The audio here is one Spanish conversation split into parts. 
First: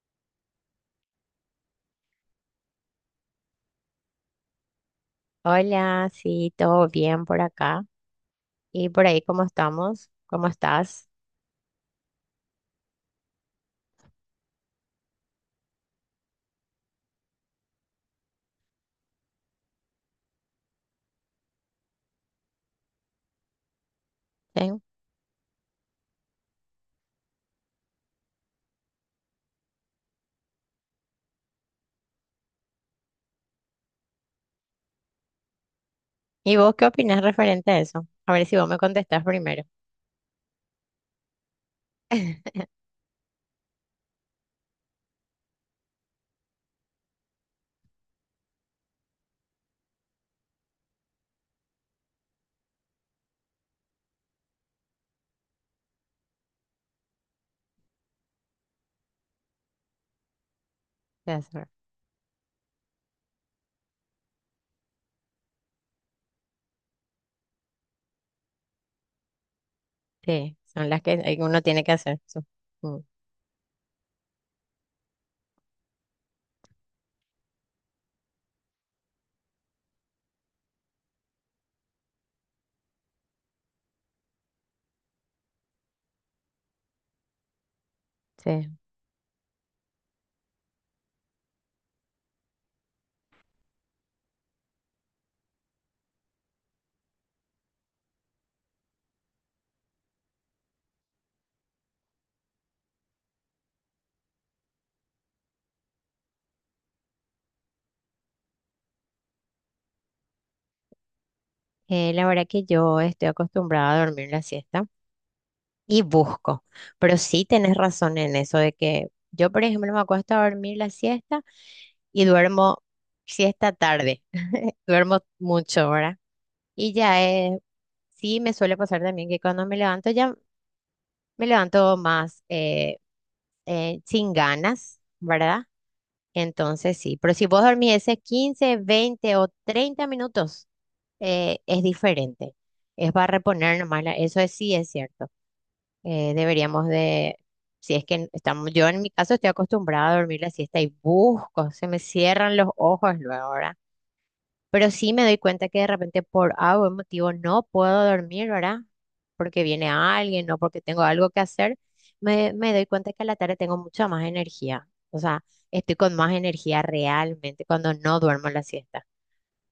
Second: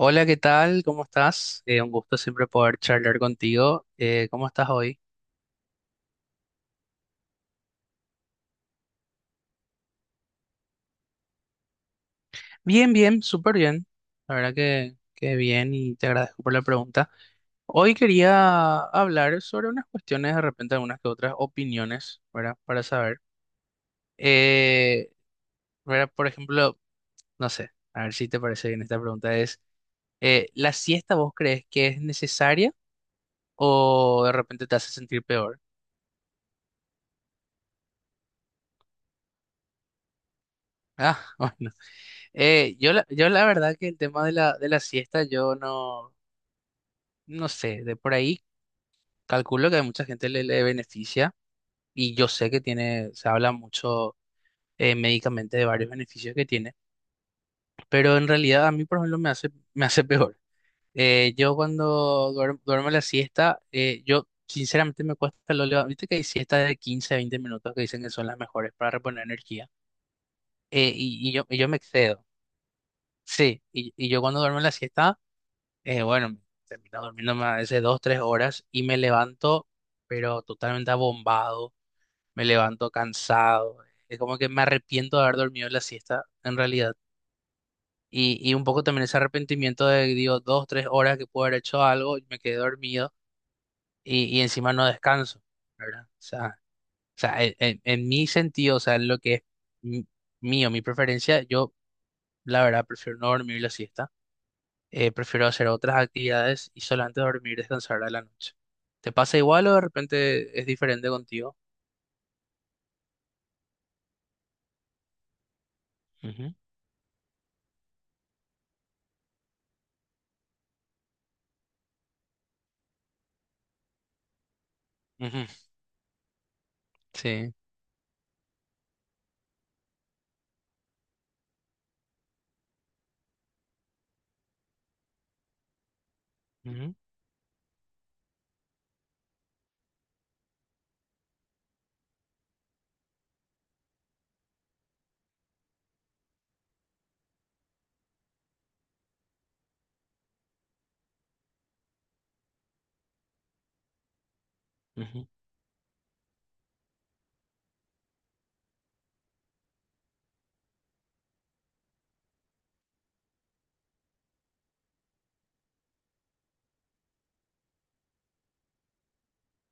Hola, ¿qué tal? ¿Cómo estás? Un gusto siempre poder charlar contigo. ¿Cómo estás hoy? Hola, sí, todo bien por acá. ¿Y por ahí cómo estamos? ¿Cómo estás? Bien, bien, súper bien. La verdad que bien y te agradezco por la pregunta. Hoy quería hablar sobre unas cuestiones, de repente algunas que otras opiniones, ¿verdad? Para saber. ¿Sí? Eh, ¿Verdad? Por ejemplo, no sé, a ver si te parece bien esta pregunta es, ¿la siesta vos crees que es necesaria o de repente te hace sentir peor? ¿Y vos qué opinas referente a eso? A ver si vos me contestás primero. Ah, bueno. Yo la verdad que el tema de la siesta, yo no, no sé, de por ahí calculo que a mucha gente le beneficia y yo sé que tiene, se habla mucho médicamente de varios beneficios que tiene, pero en realidad a mí, por ejemplo, me hace peor. Ya Yo sé. cuando duermo, duermo la siesta, yo sinceramente me cuesta, viste que hay siestas de 15 a 20 minutos que dicen que son las mejores para reponer energía. Sí, son las que Y uno yo me tiene que hacer. excedo, Mm. sí, y yo cuando duermo la siesta bueno, termino durmiendo a veces dos, tres horas y me levanto, pero totalmente abombado, me levanto cansado. Es como que me arrepiento de haber dormido la siesta, en realidad. Y un Sí. poco también ese arrepentimiento de, digo, dos, tres horas que puedo haber hecho algo y me quedé dormido y encima no descanso, ¿verdad? O sea, en mi sentido, o sea, en lo que es mi- mío, mi preferencia, yo la verdad prefiero no dormir la siesta, prefiero hacer otras actividades y solamente dormir y descansar a la noche. ¿Te pasa igual o de repente es diferente contigo? La verdad que yo estoy acostumbrada a dormir la siesta. Y Ujú, busco. Pero sí tenés razón en eso de que yo, por ejemplo, me acuesto a dormir la siesta y duermo siesta tarde. Duermo ujú, mucho, ¿verdad? Y ya sí. Sí me suele pasar también que cuando me levanto ya me levanto más sin ganas, ¿verdad? Ujú, Entonces sí, pero si vos dormís ese 15, 20 o 30 minutos, es diferente. Es para reponer nomás, sí es cierto, deberíamos de, si es que estamos, yo en mi caso estoy acostumbrada a dormir la siesta y busco, se me cierran los ojos luego, ¿verdad? Pero sí me ujú, doy cuenta que de repente por algún motivo no puedo dormir, ¿verdad? Porque viene alguien, no porque tengo algo que hacer, me doy cuenta que a la tarde tengo mucha más energía. O sea, estoy con más energía realmente cuando no duermo la siesta.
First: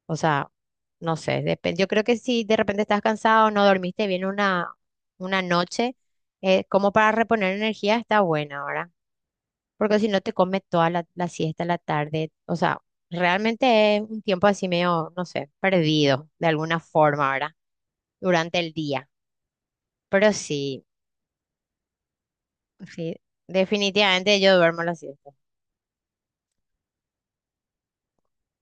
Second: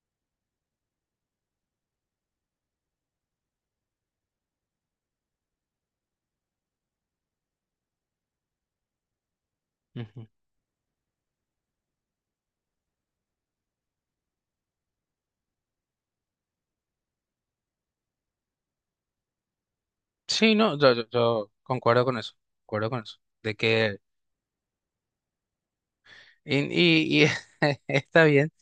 O sea, no sé, depende. Yo creo que si de repente estás cansado, no dormiste bien una noche, como para reponer energía está buena ahora, porque si no ujú. te comes toda la, la siesta, la tarde, o sea, realmente es un tiempo así medio, no sé, perdido de alguna forma ahora, durante el día. Pero Sí, no, sí, yo concuerdo con eso, concuerdo con sí, eso, de que, definitivamente yo duermo la siesta. Y está bien,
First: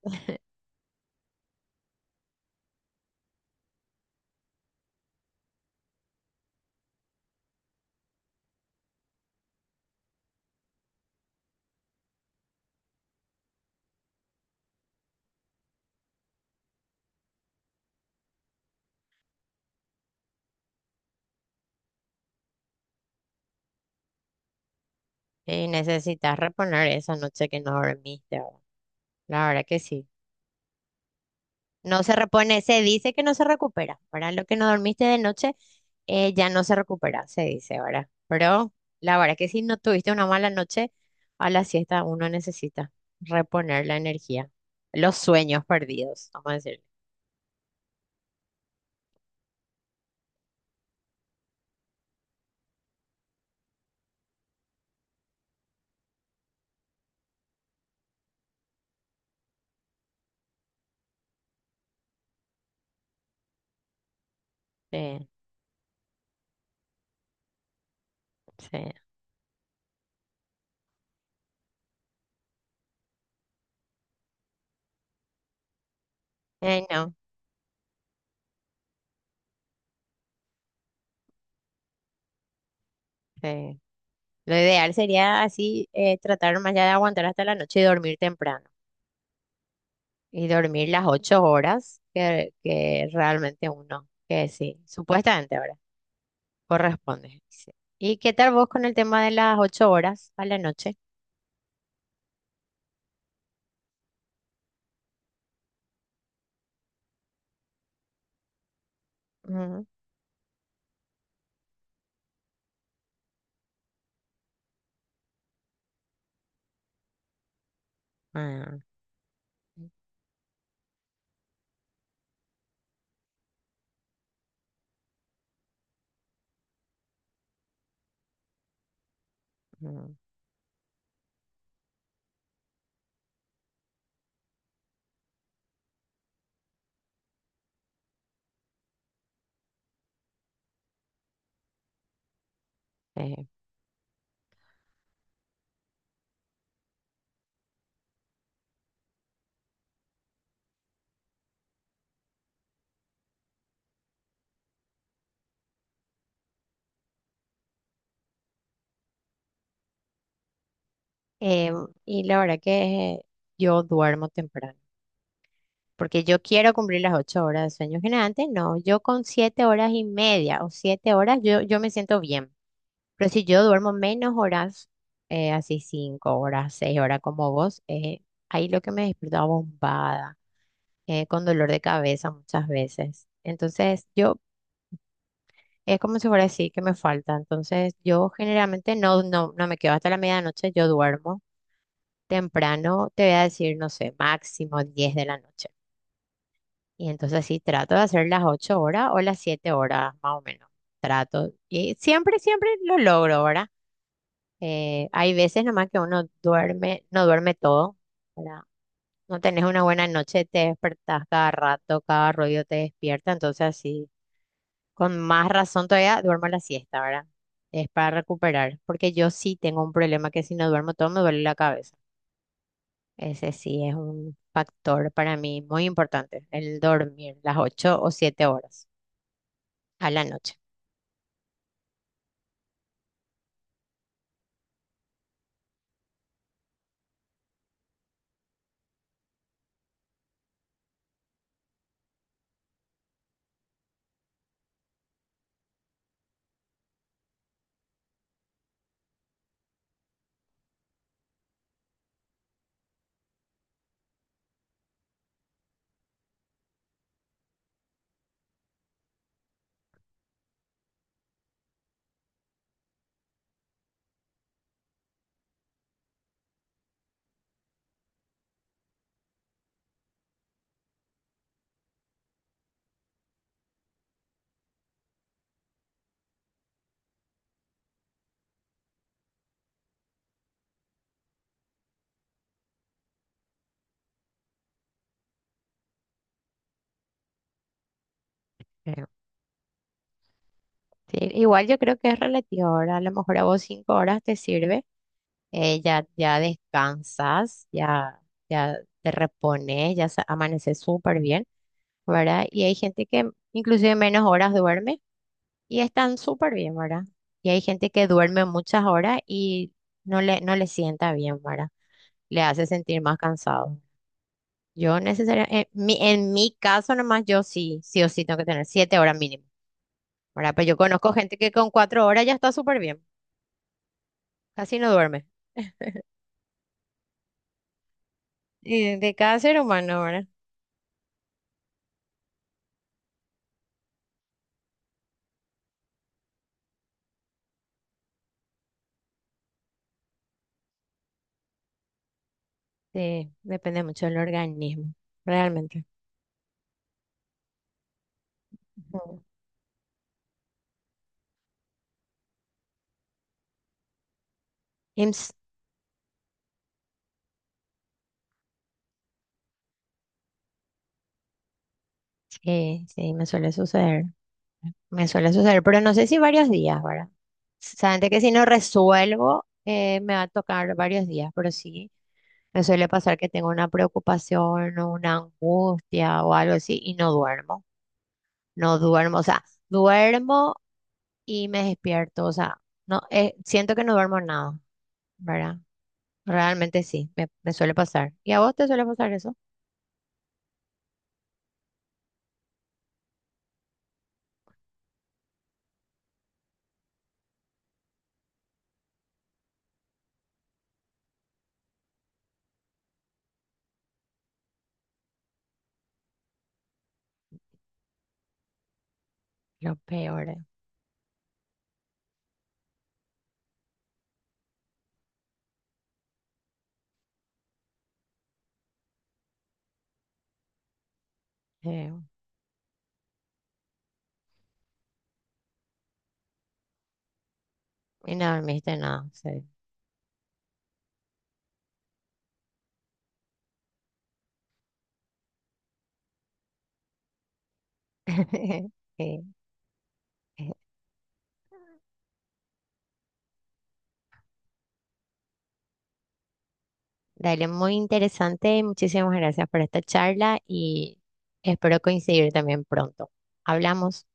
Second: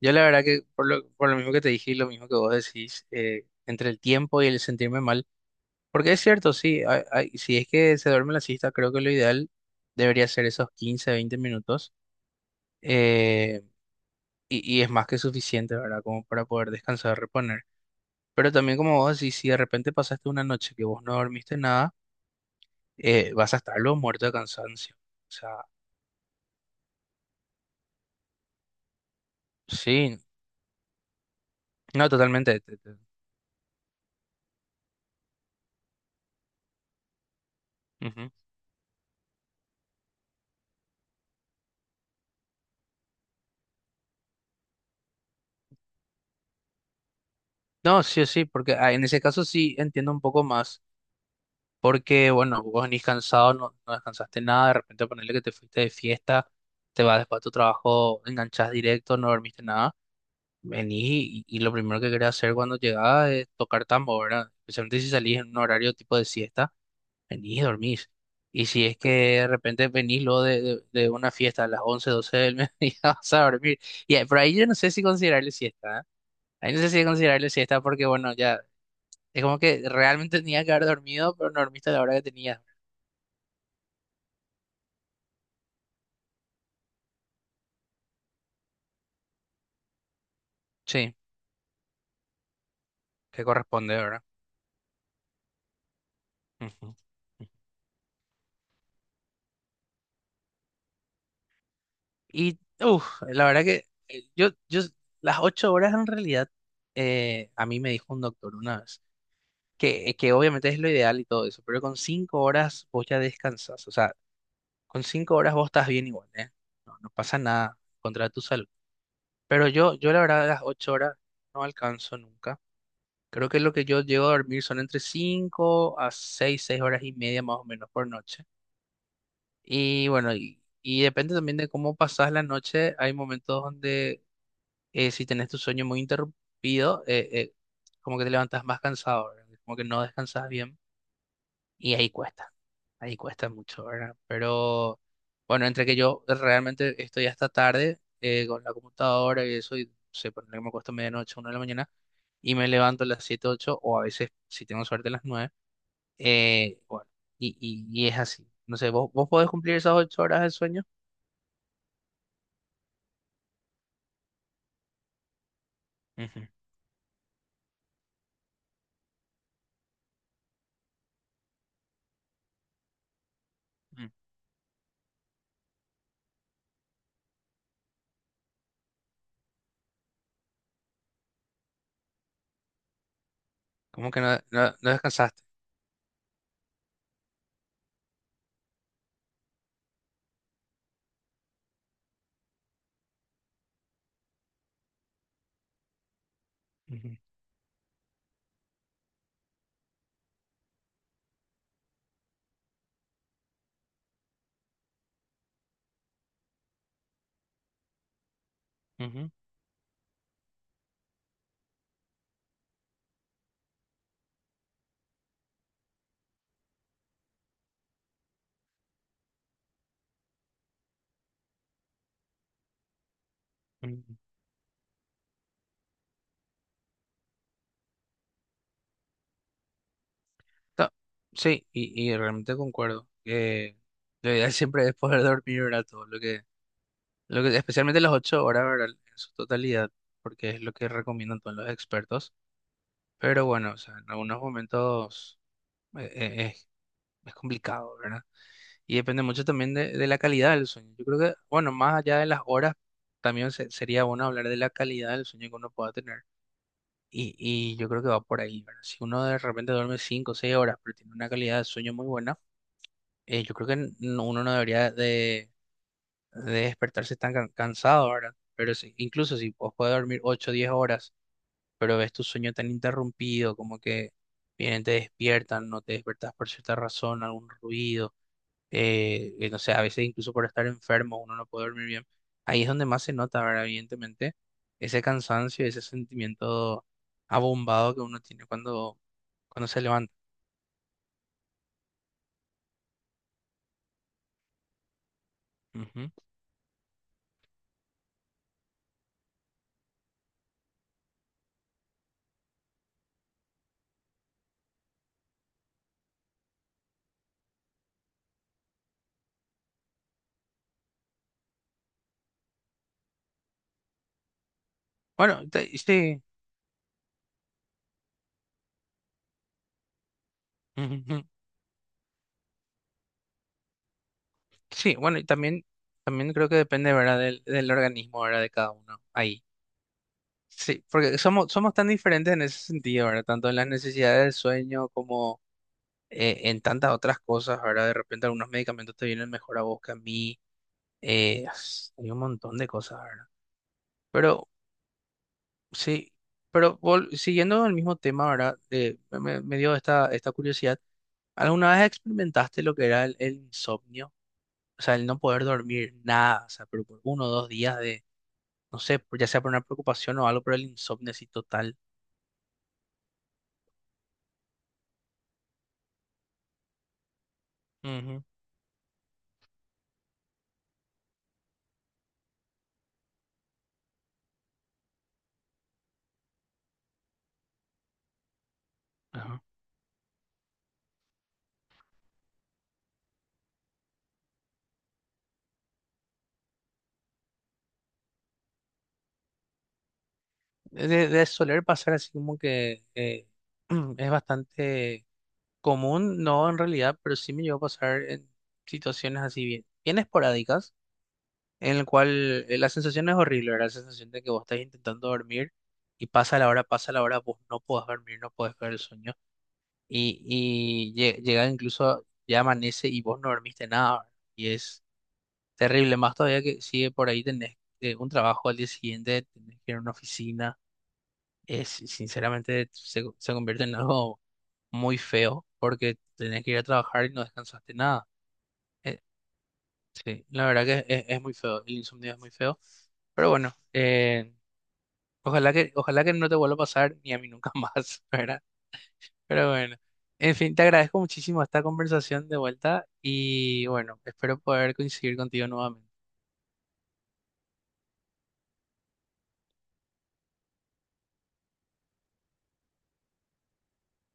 yo la verdad que por lo mismo que te dije y lo mismo que vos decís, entre el tiempo y el sentirme mal, porque es cierto, sí, si es que se duerme la siesta, creo que lo ideal debería ser esos 15, 20 minutos, eh, y es más que suficiente, ¿verdad? Como para poder descansar, reponer. Pero también como vos decís, si de repente pasaste una noche que vos no dormiste nada, vas a estar luego muerto de cansancio. O sea, Y necesitas reponer esa noche que no dormiste, ¿verdad? La verdad que sí. sí, No no, se repone, totalmente. Se dice que no se recupera, ¿verdad? Lo que no dormiste de noche ya no se recupera, se dice, ¿verdad? Ujú. Pero la verdad que si no tuviste una mala noche, a la siesta uno necesita reponer la energía, los sueños perdidos, vamos a decir. No, sí, sí, porque ah, en ese caso sí entiendo un poco más, porque bueno, vos venís cansado, no descansaste nada, de repente ponerle que te fuiste de fiesta, te vas después a tu trabajo, enganchás directo, no dormiste nada. Vení y lo primero que quería hacer cuando llegaba es tocar tambo, ¿verdad? Especialmente si Sí, salís en un horario tipo de siesta, venís y dormís. Y sí. si es que de repente venís luego de una fiesta a las 11 12 del mediodía, vas a dormir. Por ahí yo no sé si considerarle siesta, ¿eh? Ahí no sé si No, considerarle siesta porque, bueno, ya es como que realmente tenía que haber dormido, pero no dormiste a la hora que tenías. sí. Lo ideal sería así, tratar más allá de aguantar hasta la noche y dormir temprano. Y dormir las Sí, 8 horas que que realmente corresponde, uno, ¿verdad? que sí, supuestamente, ¿verdad? Ujú. Corresponde, dice. ¿Y qué tal vos con el tema de las 8 horas a la noche? Y uf, la verdad que yo, las ocho horas en realidad, a mí me dijo un doctor una vez, Mm, que obviamente es lo ideal y todo eso, pero con cinco horas vos ya descansás, o sea, con cinco horas vos estás bien igual, ¿eh? No, no pasa nada contra tu salud. ah, Pero yo la verdad las ocho horas no alcanzo nunca. Creo que lo que yo llego a dormir son entre cinco a seis, seis horas y media más o menos por noche. Y mm, bueno, y depende también de cómo pasás la noche. Hay momentos donde si tenés tu sueño muy interrumpido, como que te levantas más cansado, ¿verdad? Como que no descansas bien y ahí eh. cuesta mucho, ¿verdad? Pero bueno, entre que yo realmente estoy hasta tarde con la computadora y eso, y no sé, por que me acuesto medianoche, una de la mañana, y me levanto a las 7 8 o a veces, si tengo suerte, a las 9 bueno, y es así. No sé, ¿vos podés cumplir esas 8 horas de sueño? Eh, y la verdad que yo duermo temprano, porque yo Ujú, quiero cumplir las 8 horas de sueño generante. No, yo con 7 horas y media o 7 horas yo, yo me siento bien. Pero si yo duermo ujú. menos horas, así 5 horas, 6 horas como vos, ahí lo que me despierto bombada, con dolor de cabeza muchas veces. Entonces, ¿Cómo que yo no descansaste? es como si fuera así que me falta. Entonces, yo generalmente no, no, no me quedo hasta la medianoche, yo duermo temprano, te voy a decir, no sé, máximo 10 de la noche. Y Ujú, entonces sí, trato de hacer las 8 horas o las 7 horas, más o menos. Trato. Y siempre, siempre lo logro, ¿verdad? Hay veces nomás que uno duerme, no duerme todo, ¿verdad? ujú, No tenés una buena noche, te despertás cada rato, cada ruido te despierta, entonces sí, con más razón todavía duermo la siesta, ¿verdad? Es para recuperar, porque yo sí tengo un problema que si no duermo todo me duele la cabeza. Ese sí es ujú. un factor para mí muy importante, el dormir las 8 o 7 horas a la noche. No, sí, y realmente concuerdo que lo ideal siempre es poder dormir, ¿verdad? Todo lo que, especialmente las ocho horas, ¿verdad? En su totalidad, porque es lo que recomiendan todos los expertos. Pero bueno, o sea, en algunos momentos eh, eh, es, es complicado, ¿verdad? Y depende mucho también de la calidad del sueño. Yo creo que, bueno, más allá de las horas, también sería bueno hablar de la calidad del sueño que uno pueda tener. Y yo creo que va por ahí, ¿verdad? Si uno de repente duerme cinco o seis horas, pero tiene una calidad de sueño muy buena, yo creo que uno no debería de despertarse tan cansado, ¿verdad? Pero incluso si vos puedes dormir 8 o 10 horas, pero ves tu sueño tan interrumpido, como que vienen, te despiertan, no te despertás por cierta razón, algún ruido, no sé, a veces incluso por estar enfermo uno no puede dormir bien. Ahí es donde más se nota, ¿verdad? Evidentemente, ese cansancio, ese sentimiento abombado que uno tiene Creo. cuando se levanta. Sí, igual yo creo que es relativo, ahora a lo mejor a vos 5 horas te sirve, ya, Ujú. ya descansas, ya te repones, amaneces súper bien, ¿verdad? Y hay gente que inclusive menos horas duerme y están súper bien, ¿verdad? Y hay gente que duerme muchas horas y no le sienta bien, ¿verdad? Le hace sentir más cansado. Yo Bueno, necesariamente, en mi, sí. en mi caso nomás, yo sí, sí o sí tengo que tener 7 horas mínimo, ¿verdad? Pero yo conozco gente que con 4 horas ya está súper bien, casi no Sí, bueno, duerme. También creo que depende, ¿verdad? Del, del organismo, ¿verdad? De cada Y uno de cada ahí. ser humano, ¿verdad? Sí, porque somos, somos tan diferentes en ese sentido, ¿verdad? Tanto en las necesidades del sueño como en tantas otras cosas, ¿verdad? De repente algunos medicamentos te vienen mejor a vos que a mí. Hay un montón de cosas, ¿verdad? Sí, depende mucho del Pero organismo, realmente. sí, pero siguiendo el mismo tema, ¿verdad? Ujú. Me dio esta, esta curiosidad. ¿Alguna vez experimentaste lo que era el insomnio? O sea, Y el no ps- poder dormir nada, o sea, pero por uno o dos días, no sé, ya sea por una preocupación o algo por el insomnio así total. sí, sí, me suele suceder. Me suele suceder, pero no sé si varios días, ¿verdad? Saben que Ujú, si no resuelvo, me va a tocar varios días, pero sí, me suele pasar que tengo una preocupación o una angustia o algo así y no duermo, no duermo, o ajá. sea, duermo y me despierto, o sea, no, siento que no duermo nada, ¿verdad? Realmente sí, me suele pasar. ¿Y a vos te suele pasar eso? De soler pasar así como que es bastante común, no en realidad, pero sí me llegó a pasar en situaciones así bien, bien esporádicas, en el cual la sensación no es horrible, ¿verdad? La sensación de que vos estás intentando dormir y pasa la hora, vos no podés dormir, no podés ver el sueño Lo peor, y llega incluso, ya amanece y vos no dormiste nada, ¿verdad? Y es terrible, más todavía que sigue por ahí tenés un trabajo al día siguiente, tenés que ir a una oficina. Es, eh, sinceramente se convierte en algo muy feo porque tenés que ir a trabajar y no descansaste nada. y no dormiste Eh, nada, sí. sí, la verdad que es muy feo, el insomnio es muy feo. Pero bueno, ojalá que no te vuelva a pasar ni a mí nunca más, ¿verdad? Pero bueno, en Sí, fin, te agradezco muchísimo esta conversación de vuelta y bueno, espero poder coincidir contigo nuevamente. dale, muy interesante. Muchísimas gracias por esta charla y espero coincidir también pronto. Hablamos.